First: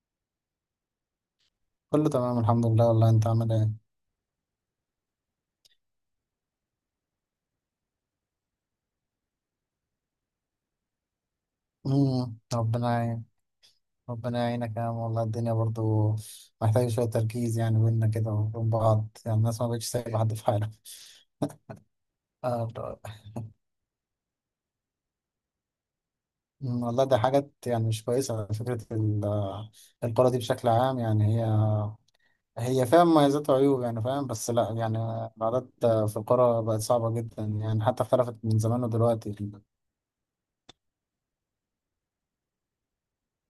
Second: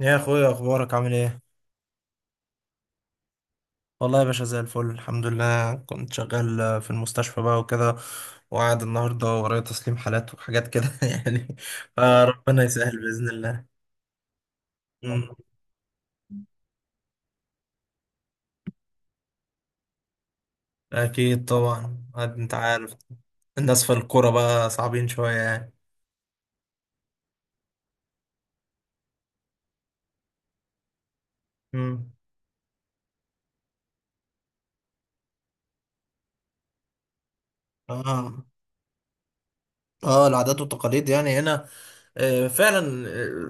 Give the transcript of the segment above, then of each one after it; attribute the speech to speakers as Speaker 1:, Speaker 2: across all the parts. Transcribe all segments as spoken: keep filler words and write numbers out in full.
Speaker 1: يا اخويا، اخبارك عامل ايه؟
Speaker 2: كله تمام الحمد لله. والله انت عامل ايه؟
Speaker 1: والله يا باشا، زي الفل الحمد لله. كنت شغال في المستشفى بقى وكده، وقاعد النهارده ورايا تسليم حالات وحاجات كده يعني.
Speaker 2: امم
Speaker 1: فربنا
Speaker 2: ربنا
Speaker 1: يسهل
Speaker 2: يعين.
Speaker 1: باذن الله.
Speaker 2: ربنا يعينك يا عم، والله
Speaker 1: أمم،
Speaker 2: الدنيا برضو محتاجة شوية تركيز، يعني بينا كده وبين بعض، يعني الناس ما بقتش سايبة حد في حاله.
Speaker 1: اكيد طبعا، عاد انت
Speaker 2: آه.
Speaker 1: عارف،
Speaker 2: ده-
Speaker 1: الناس في الكوره بقى صعبين شويه يعني.
Speaker 2: أمم، والله دي حاجات يعني مش كويسة. فكرة ال- آه، القرى دي بشكل عام، يعني هي
Speaker 1: أمم.
Speaker 2: هي فيها مميزات وعيوب يعني، فاهم؟ بس لا يعني العادات في القرى بقت صعبة جدا، يعني حتى اختلفت
Speaker 1: اه،
Speaker 2: من زمان ودلوقتي.
Speaker 1: اه، العادات والتقاليد يعني هنا. آه، فعلا.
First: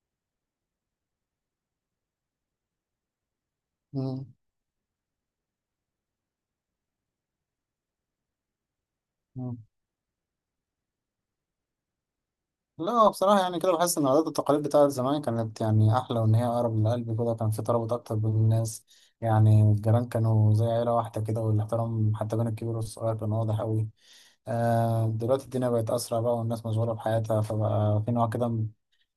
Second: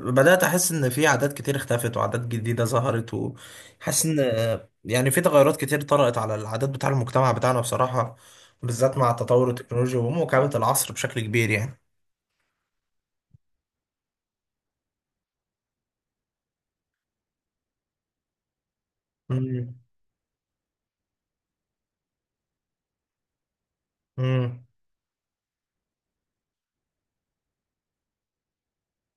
Speaker 1: آه، بدأت أحس إن في عادات كتير اختفت وعادات جديدة ظهرت، وحاسس إن آه، يعني في تغيرات كتير طرأت على العادات بتاع المجتمع بتاعنا بصراحة، بالذات مع تطور
Speaker 2: أمم،
Speaker 1: التكنولوجيا ومواكبة العصر بشكل كبير يعني.
Speaker 2: لا هو بصراحة يعني، كده بحس إن العادات والتقاليد بتاعت زمان كانت يعني أحلى، وإن هي أقرب للقلب كده. كان في ترابط أكتر بين الناس، يعني
Speaker 1: امم.
Speaker 2: الجيران كانوا زي عيلة واحدة كده، والاحترام حتى بين الكبير والصغير كان واضح أوي.
Speaker 1: امم.
Speaker 2: آه دلوقتي الدنيا بقت أسرع بقى، والناس مشغولة بحياتها، فبقى في نوع كده من-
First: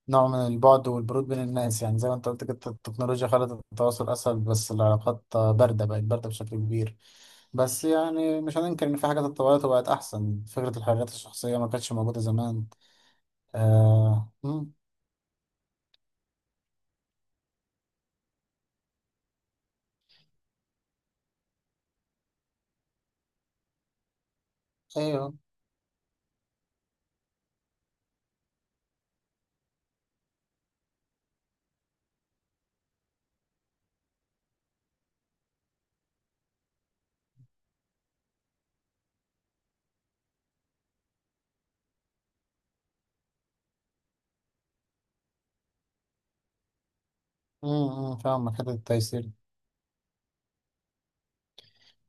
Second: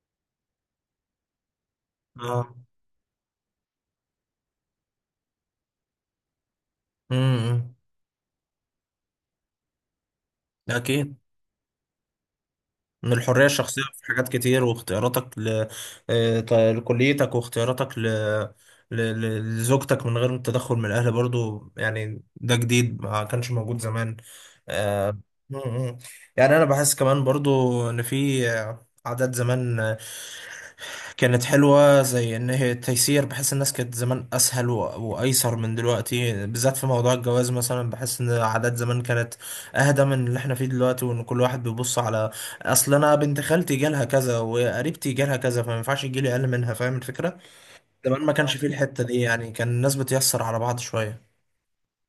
Speaker 2: نوع من البعد والبرود بين الناس، يعني زي ما أنت قلت
Speaker 1: اه.
Speaker 2: كده التكنولوجيا خلت التواصل أسهل، بس العلاقات باردة، بقت باردة بشكل كبير.
Speaker 1: امم.
Speaker 2: بس يعني مش هننكر إن في حاجات اتطورت وبقت أحسن. فكرة الحريات
Speaker 1: أكيد.
Speaker 2: الشخصية ما كانتش موجودة زمان.
Speaker 1: من الحرية الشخصية في حاجات
Speaker 2: آه،
Speaker 1: كتير، واختياراتك ل... آه، ط- لكليتك، واختياراتك ل... ل... ل- لزوجتك من غير التدخل من الأهل برضو، يعني ده جديد ما كانش موجود زمان. آه،
Speaker 2: ايوه.
Speaker 1: م- م. يعني أنا بحس كمان برضو إن في آه، عادات زمان كانت حلوة، زي إن هي تيسير. بحس الناس كانت زمان أسهل و- وأيسر من دلوقتي، بالذات في موضوع الجواز مثلا. بحس إن العادات زمان كانت أهدى من اللي إحنا فيه دلوقتي، وإن كل واحد بيبص على أصل أنا بنت خالتي جالها كذا، وقريبتي جالها كذا، فما ينفعش يجيلي أقل منها. فاهم الفكرة؟
Speaker 2: امم
Speaker 1: زمان ما
Speaker 2: فاهم
Speaker 1: كانش آه. فيه
Speaker 2: حته
Speaker 1: الحتة دي،
Speaker 2: التيسير.
Speaker 1: يعني كان الناس بتيسر على بعض شوية.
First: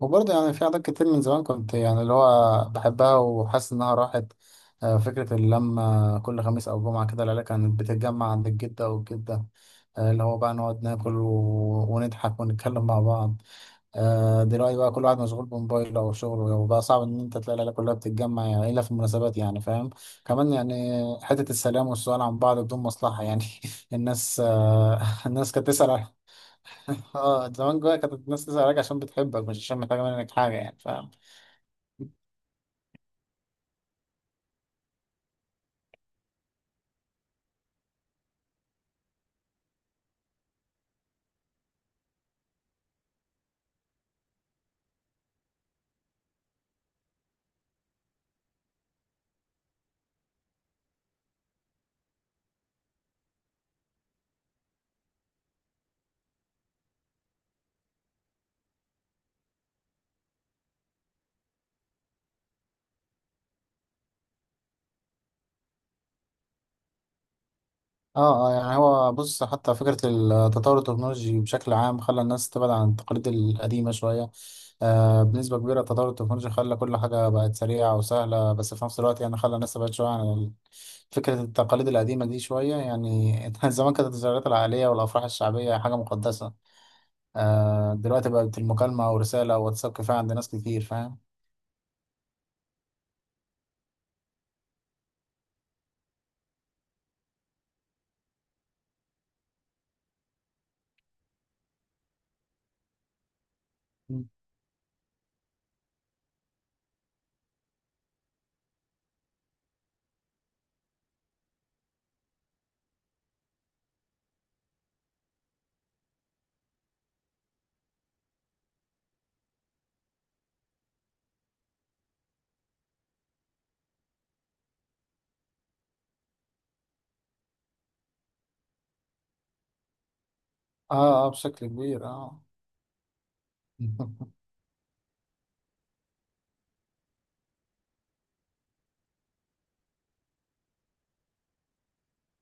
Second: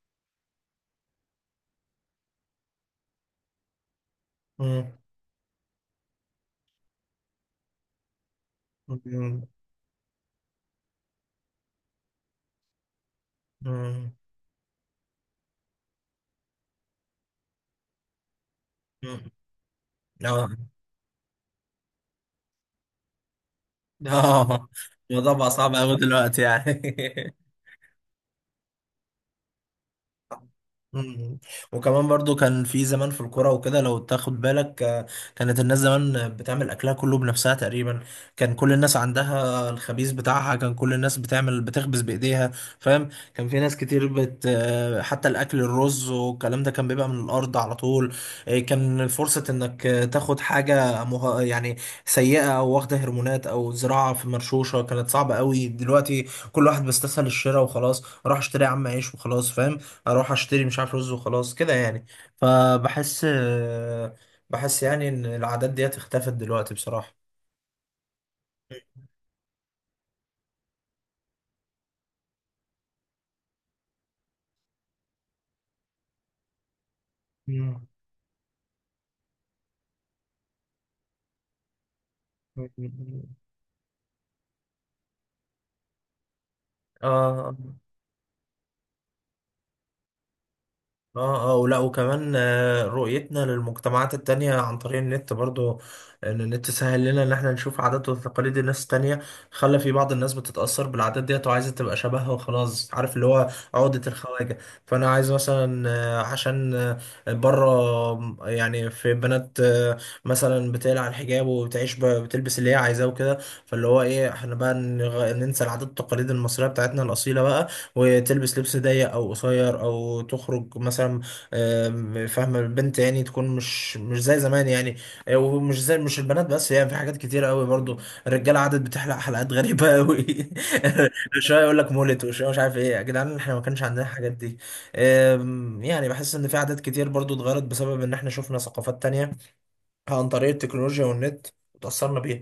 Speaker 2: وبرضه يعني في عادات كتير من زمان كنت يعني اللي هو بحبها وحاسس انها راحت.
Speaker 1: مم.
Speaker 2: آه، فكره اللمه كل خميس او جمعه كده، العيله كانت بتتجمع عند الجده
Speaker 1: مم.
Speaker 2: والجده. آه، اللي هو بقى نقعد ناكل و... ونضحك ونتكلم مع بعض.
Speaker 1: مم.
Speaker 2: آه، دلوقتي بقى كل واحد مشغول بموبايله او شغله، وبقى صعب ان انت تلاقي العيله كلها بتتجمع، يعني الا في
Speaker 1: مم.
Speaker 2: المناسبات، يعني فاهم.
Speaker 1: آه،
Speaker 2: كمان يعني حته السلام والسؤال عن بعض بدون مصلحه يعني. الناس
Speaker 1: آه،
Speaker 2: آه،
Speaker 1: الموضوع بقى
Speaker 2: الناس كانت
Speaker 1: صعب أوي
Speaker 2: تسال.
Speaker 1: دلوقتي يعني
Speaker 2: اه زمان جوايا كانت الناس تزعل عليك عشان بتحبك، مش عشان محتاجة منك حاجة، يعني فاهم.
Speaker 1: مم. وكمان برضو كان في زمان في الكرة وكده، لو تاخد بالك آه، كانت الناس زمان بتعمل أكلها كله بنفسها تقريبا. كان كل الناس عندها الخبيز بتاعها، كان كل الناس بتعمل بتخبز بإيديها، فاهم. كان في ناس كتير بت آه، حتى الأكل، الرز والكلام ده كان بيبقى من الأرض على طول. آه، كان فرصة إنك آه، تاخد حاجة مه... يعني سيئة، أو واخدة هرمونات، أو زراعة في مرشوشة، كانت صعبة قوي دلوقتي. كل واحد بيستسهل الشراء وخلاص. راح اشتري يا عم عيش وخلاص، فاهم. اروح اشتري مش عارف رز وخلاص كده يعني. فبحس بحس يعني ان العادات ديت اختفت دلوقتي بصراحة.
Speaker 2: اه اه، يعني هو بص، حتى فكرة التطور التكنولوجي بشكل عام خلى الناس تبعد عن التقاليد القديمة شوية. آه بنسبة كبيرة التطور التكنولوجي خلى كل حاجة بقت
Speaker 1: مم.
Speaker 2: سريعة وسهلة، بس في نفس الوقت يعني خلى الناس تبعد شوية عن ال- فكرة التقاليد القديمة دي شوية
Speaker 1: مم.
Speaker 2: يعني. زمان كانت الزيارات العائلية والأفراح الشعبية حاجة مقدسة.
Speaker 1: اه،
Speaker 2: آه دلوقتي بقت المكالمة ورسالة وواتساب كفاية عند ناس كتير، فاهم.
Speaker 1: اه، اه، ولا، وكمان آه، رؤيتنا للمجتمعات التانية عن طريق النت برضو. ان النت سهل لنا ان احنا نشوف عادات وتقاليد الناس التانية، خلى في بعض الناس بتتأثر بالعادات ديت وعايزة تبقى شبهها وخلاص. عارف اللي هو عقدة الخواجة. فانا عايز مثلا آه، عشان آه، بره. آم، يعني في بنات آه، مثلا بتقلع الحجاب، وبتعيش ب- بتلبس اللي هي عايزاه وكده. فاللي هو ايه، احنا بقى نغ- ننسى العادات والتقاليد المصرية بتاعتنا الأصيلة بقى، وتلبس لبس ضيق او قصير او تخرج مثلا. آم، فاهمه البنت، يعني تكون مش مش زي زمان يعني. آه، ومش زي مش البنات بس، يعني في حاجات كتيره قوي برضو. الرجاله عادت بتحلق حلقات غريبه قوي
Speaker 2: اه اه،
Speaker 1: شويه
Speaker 2: بشكل
Speaker 1: يقول لك
Speaker 2: كبير،
Speaker 1: مولت،
Speaker 2: اه.
Speaker 1: وشويه مش عارف ايه، يا جدعان احنا ما كانش عندنا الحاجات دي. آم، يعني بحس ان في عادات كتير برضو اتغيرت، بسبب ان احنا شفنا ثقافات تانية عن طريق التكنولوجيا والنت، وتاثرنا بيها.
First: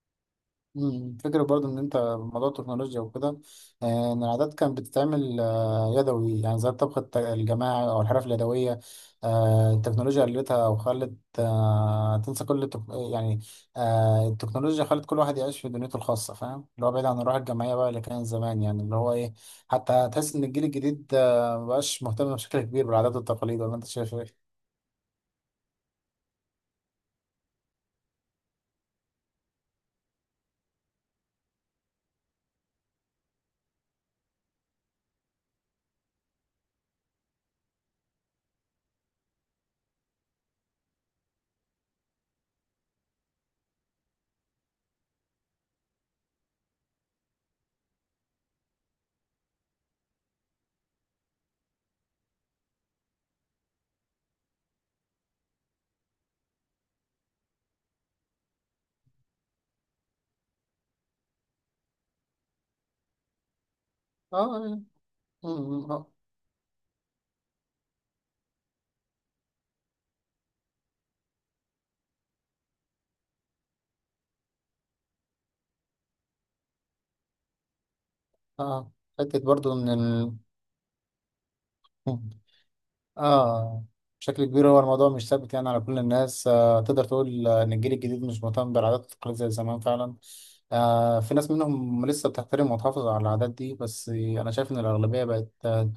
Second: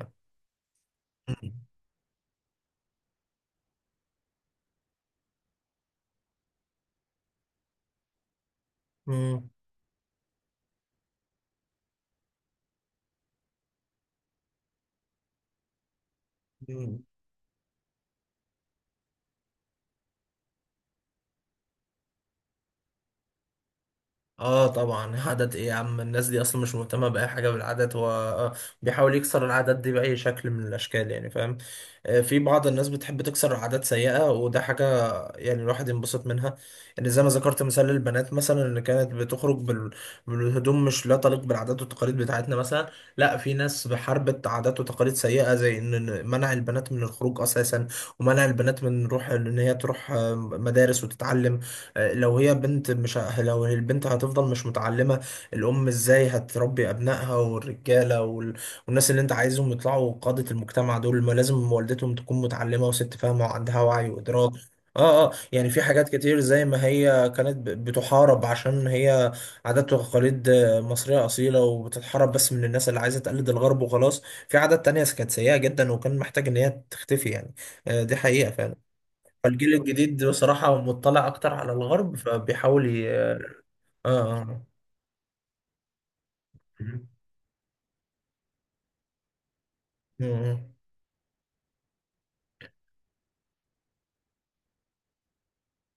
Speaker 2: مم. فكرة برضو إن أنت موضوع التكنولوجيا وكده، آه، إن العادات كانت بتتعمل آه، يدوي، يعني زي الطبخ الت- الجماعي أو الحرف اليدوية.
Speaker 1: مم.
Speaker 2: آه، التكنولوجيا قلتها وخلت آه، تنسى كل التك... يعني آه، التكنولوجيا خلت كل واحد يعيش في دنيته الخاصة، فاهم؟ اللي هو
Speaker 1: مم.
Speaker 2: بعيد عن الروح الجماعية بقى اللي كان زمان، يعني اللي هو إيه؟ حتى تحس إن الجيل الجديد آه، مبقاش مهتم بشكل كبير بالعادات والتقاليد، ولا أنت شايف إيه؟
Speaker 1: اه طبعا، عادات ايه يا عم! الناس دي اصلا مش مهتمه باي حاجه بالعادات. هو آه، بيحاول يكسر العادات دي باي شكل من الاشكال، يعني فاهم. آه، في بعض الناس بتحب تكسر عادات سيئه، وده حاجه يعني الواحد ينبسط منها. يعني زي ما ذكرت مثال للبنات، مثلا اللي كانت بتخرج بال... بالهدوم مش لا تليق بالعادات والتقاليد بتاعتنا مثلا. لا، في ناس بحاربت عادات وتقاليد سيئة، زي ان إن منع البنات من الخروج اساسا، ومنع البنات من روح ان هي تروح آه، مدارس وتتعلم. آه، لو هي بنت مش ه- لو البنت هتفضل مش متعلمة، الام ازاي هتربي ابنائها، والرجالة وال... والناس اللي انت عايزهم يطلعوا قادة المجتمع دول، ما لازم والدتهم تكون متعلمة وست فاهمة وعندها وعي وإدراك.
Speaker 2: آه
Speaker 1: اه، اه،
Speaker 2: آه
Speaker 1: يعني في حاجات
Speaker 2: آه
Speaker 1: كتير زي ما هي كانت ب- بتحارب عشان هي عادات وتقاليد آه، مصرية أصيلة، وبتتحارب بس من الناس اللي عايزة تقلد الغرب وخلاص. في عادات تانية كانت سيئة جدا، وكان محتاج إن هي تختفي يعني. آه، دي حقيقة فعلا.
Speaker 2: آه. حتة برضو
Speaker 1: فالجيل
Speaker 2: إن
Speaker 1: الجديد بصراحة مطلع أكتر على الغرب،
Speaker 2: ال...
Speaker 1: فبيحاول ي... اه
Speaker 2: اه
Speaker 1: اه
Speaker 2: بشكل
Speaker 1: آه.
Speaker 2: كبير، هو الموضوع مش ثابت يعني على كل الناس. آه
Speaker 1: م-
Speaker 2: تقدر تقول آه، ان الجيل الجديد مش مهتم بالعادات والتقاليد زي زمان فعلا.
Speaker 1: م.
Speaker 2: آه في ناس منهم لسه بتحترم وتحافظ على العادات دي، بس انا شايف ان الاغلبيه بقت آه،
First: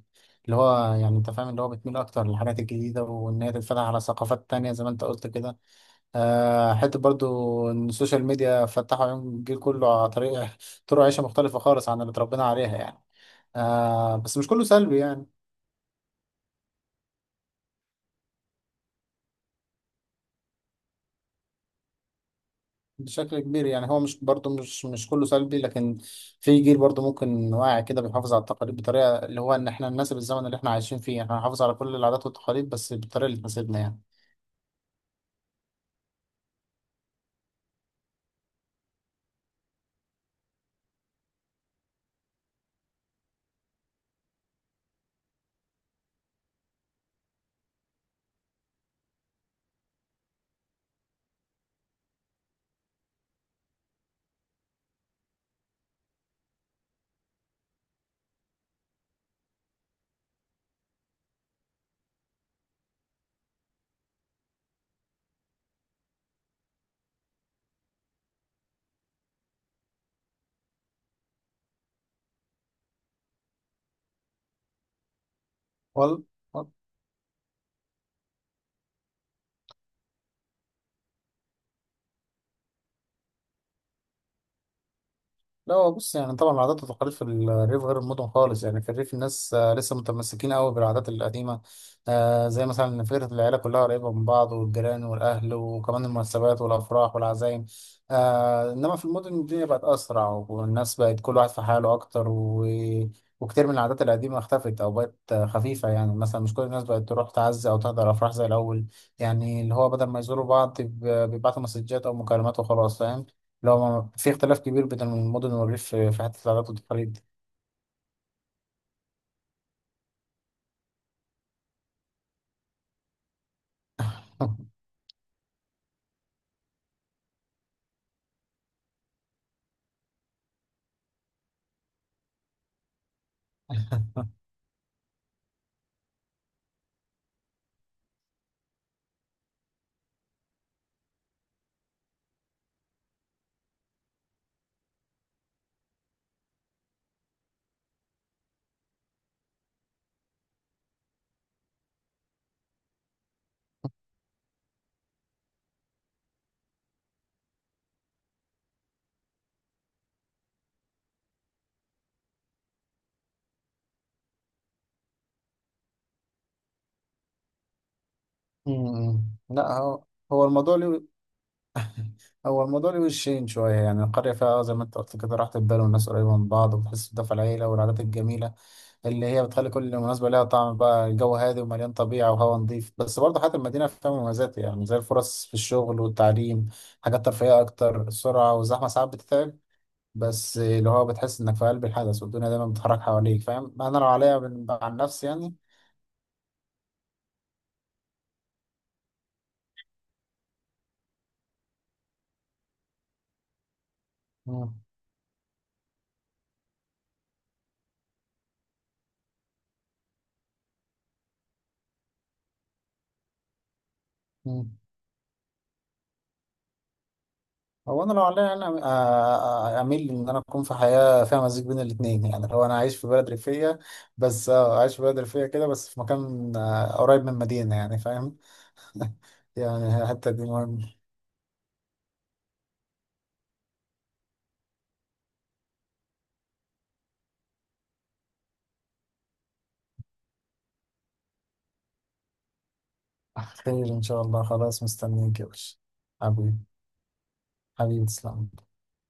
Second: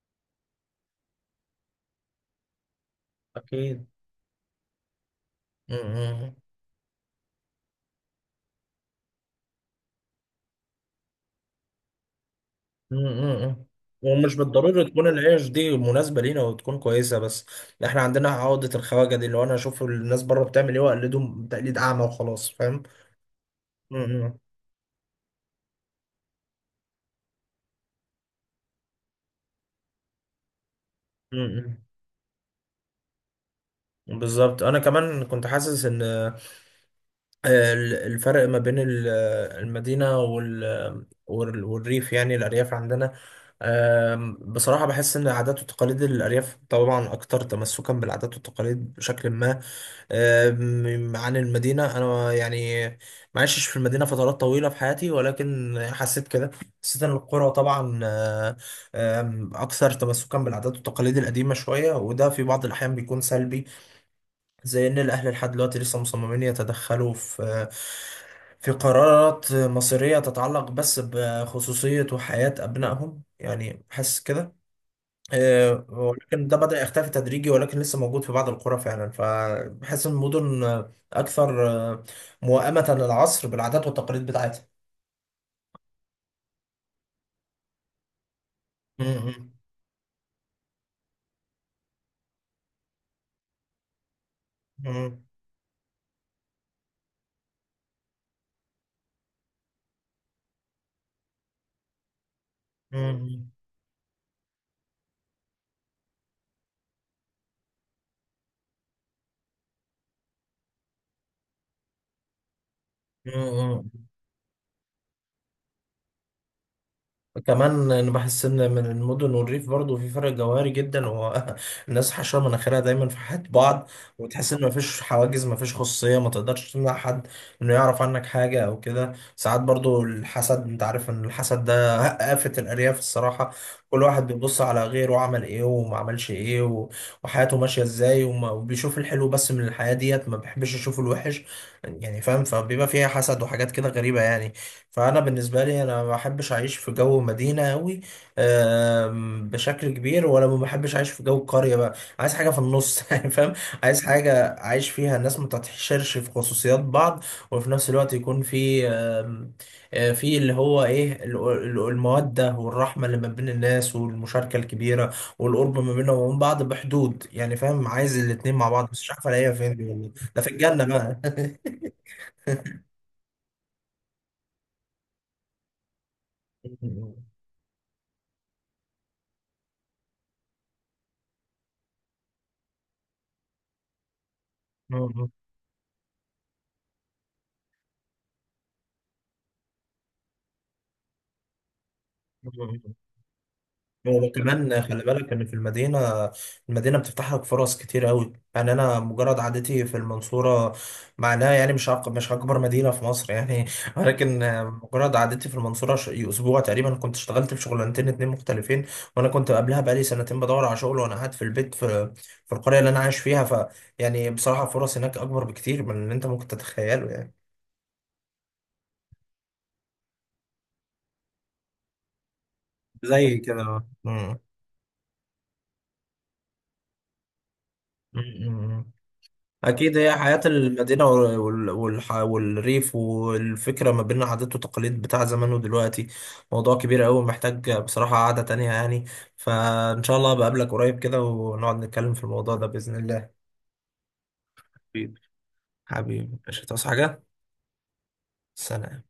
Speaker 2: اللي هو يعني انت فاهم، اللي هو بتميل اكتر للحاجات الجديده وان هي تتفتح
Speaker 1: أكيد.
Speaker 2: على ثقافات تانية زي ما انت قلت كده.
Speaker 1: م- م.
Speaker 2: آه حته برضو ان السوشيال ميديا فتحوا عيون الجيل كله على طريقه، طرق عيشه مختلفه خالص عن اللي اتربينا عليها يعني.
Speaker 1: امم.
Speaker 2: آه
Speaker 1: ومش
Speaker 2: بس مش كله
Speaker 1: بالضرورة
Speaker 2: سلبي
Speaker 1: تكون
Speaker 2: يعني.
Speaker 1: العيش دي مناسبة لينا وتكون كويسة، بس احنا عندنا عقدة الخواجة دي، اللي هو انا اشوف الناس بره بتعمل ايه واقلدهم تقليد اعمى وخلاص، فاهم.
Speaker 2: بشكل كبير يعني، هو مش
Speaker 1: امم.
Speaker 2: برضه مش مش كله سلبي، لكن في جيل برضه ممكن واعي كده بيحافظ على التقاليد بطريقه، اللي هو ان احنا نناسب الزمن اللي احنا عايشين فيه، احنا هنحافظ على
Speaker 1: امم.
Speaker 2: كل العادات والتقاليد بس بالطريقه اللي تناسبنا يعني.
Speaker 1: بالظبط. انا كمان كنت حاسس ان آه، ال- الفرق ما بين ال- آه، المدينة وال- وال- والريف، يعني الارياف عندنا. آم، بصراحة بحس ان عادات وتقاليد الارياف طبعا اكتر تمسكا بالعادات والتقاليد بشكل ما. أم، عن المدينة، أنا يعني ما عشتش في المدينة فترات طويلة في حياتي، ولكن يعني حسيت كده. حسيت إن القرى طبعا آه، آم، أكثر تمسكا بالعادات والتقاليد القديمة شوية، وده في بعض الأحيان بيكون سلبي، زي إن الأهل لحد دلوقتي لسه مصممين يتدخلوا في في قرارات مصيرية تتعلق بس بخصوصية وحياة أبنائهم، يعني حاسس كده. آه،
Speaker 2: وال-
Speaker 1: ولكن ده بدأ يختفي تدريجي، ولكن لسه موجود في بعض القرى فعلا. فبحس إن المدن آه، أكثر آه، موائمة للعصر بالعادات والتقاليد بتاعتها.
Speaker 2: لا هو بص، يعني طبعا العادات والتقاليد في الريف غير المدن خالص، يعني في
Speaker 1: مم.
Speaker 2: الريف
Speaker 1: مم.
Speaker 2: الناس آه، لسه متمسكين قوي بالعادات القديمة. آه، زي مثلا ان فكرة العيلة كلها قريبة من بعض والجيران
Speaker 1: مم.
Speaker 2: والأهل، وكمان المناسبات والأفراح والعزايم. آه، إنما في المدن الدنيا بقت أسرع، والناس بقت كل واحد في حاله أكتر و...
Speaker 1: مم.
Speaker 2: وكتير من العادات القديمة اختفت أو بقت آه، خفيفة. يعني مثلا مش كل الناس بقت تروح تعزي أو تحضر أفراح زي الأول، يعني اللي هو بدل ما يزوروا بعض بيب- بيبعتوا مسجات أو مكالمات وخلاص، فاهم.
Speaker 1: مم.
Speaker 2: لو
Speaker 1: مم.
Speaker 2: ما في اختلاف كبير بين المدن والريف في في حتة العادات والتقاليد دي.
Speaker 1: كمان انا بحس ان من المدن والريف برضه في فرق جوهري جدا، هو الناس حشره مناخيرها دايما في حياه بعض. وتحس ان مفيش حواجز، مفيش خصوصيه، ما تقدرش تمنع حد انه يعرف عنك حاجه او كده. ساعات برضه الحسد، انت عارف ان الحسد ده آفة الارياف الصراحه. كل واحد بيبص على غيره عمل ايه وما عملش ايه و- وحياته ماشيه ازاي، وما- وبيشوف الحلو بس من الحياه ديت، ما بيحبش يشوف الوحش، يعني فاهم. فبيبقى فيها حسد وحاجات كده غريبه يعني. فانا بالنسبه لي انا ما بحبش اعيش في جو مدينه قوي بشكل كبير، ولا ما بحبش اعيش في جو قريه بقى. عايز حاجه في النص يعني فاهم. عايز حاجه اعيش فيها الناس ما تتحشرش في خصوصيات بعض، وفي نفس الوقت يكون في آم، آه، في اللي هو ايه ال- ال- الموده والرحمه اللي ما بين الناس، والمشاركه الكبيره والقرب ما بينهم وبين بعض بحدود، يعني فاهم. عايز الاتنين مع بعض، بس مش
Speaker 2: أمم.
Speaker 1: عارف الاقيها فين
Speaker 2: لا
Speaker 1: دي
Speaker 2: هو
Speaker 1: والله. ده
Speaker 2: هو
Speaker 1: في
Speaker 2: الموضوع
Speaker 1: الجنه
Speaker 2: ليه
Speaker 1: بقى.
Speaker 2: هو الموضوع ليه وشين شوية، يعني القرية فيها آه، زي ما انت قلت كده راحة البال، والناس قريبة من بعض، وبتحس بدفء العيلة والعادات الجميلة اللي هي بتخلي كل مناسبة لها طعم بقى. الجو هادي ومليان طبيعة وهواء نظيف، بس برضه حياة المدينة فيها مميزات، يعني زي الفرص في الشغل والتعليم، حاجات ترفيهية أكتر. السرعة والزحمة ساعات بتتعب، بس اللي هو بتحس إنك في قلب الحدث، والدنيا دايما بتتحرك حواليك، فاهم. أنا لو
Speaker 1: هو
Speaker 2: عليا من-
Speaker 1: كمان
Speaker 2: عن
Speaker 1: خلي
Speaker 2: نفسي
Speaker 1: بالك ان في
Speaker 2: يعني.
Speaker 1: المدينه، المدينه بتفتح لك فرص كتير قوي. يعني انا مجرد عادتي في المنصوره معناها يعني مش أك- مش اكبر مدينه في مصر يعني ولكن
Speaker 2: مم.
Speaker 1: مجرد عادتي في المنصوره ش- اسبوع تقريبا كنت اشتغلت في شغلانتين اتنين مختلفين، وانا كنت قبلها بقالي سنتين بدور على شغل، وانا قاعد في البيت في في القريه اللي انا عايش فيها ف يعني بصراحه
Speaker 2: مم.
Speaker 1: الفرص هناك اكبر بكتير من اللي انت ممكن تتخيله يعني.
Speaker 2: هو انا لو عليا انا آه، آه، اميل ان انا اكون في حياه فيها مزيج بين الاثنين، يعني لو انا عايش في بلد
Speaker 1: زي
Speaker 2: ريفيه،
Speaker 1: كده. مم.
Speaker 2: بس آه، عايش في بلد ريفيه كده بس في مكان آه، قريب من مدينه، يعني فاهم.
Speaker 1: مم. أكيد
Speaker 2: يعني
Speaker 1: هي
Speaker 2: الحته
Speaker 1: حياة
Speaker 2: دي مهم.
Speaker 1: المدينة وال- والح- والريف، والفكرة ما بين عادات وتقاليد بتاع زمان ودلوقتي، موضوع كبير أوي محتاج بصراحة قعدة تانية يعني. فإن شاء الله بقابلك قريب كده، ونقعد نتكلم في الموضوع ده بإذن الله.
Speaker 2: خير ان شاء الله، خلاص
Speaker 1: أكيد.
Speaker 2: مستنيك يا باشا.
Speaker 1: حبيبي،
Speaker 2: حبيبي،
Speaker 1: مش هتعوز حاجة.
Speaker 2: حبيبي تسلم.
Speaker 1: سلام.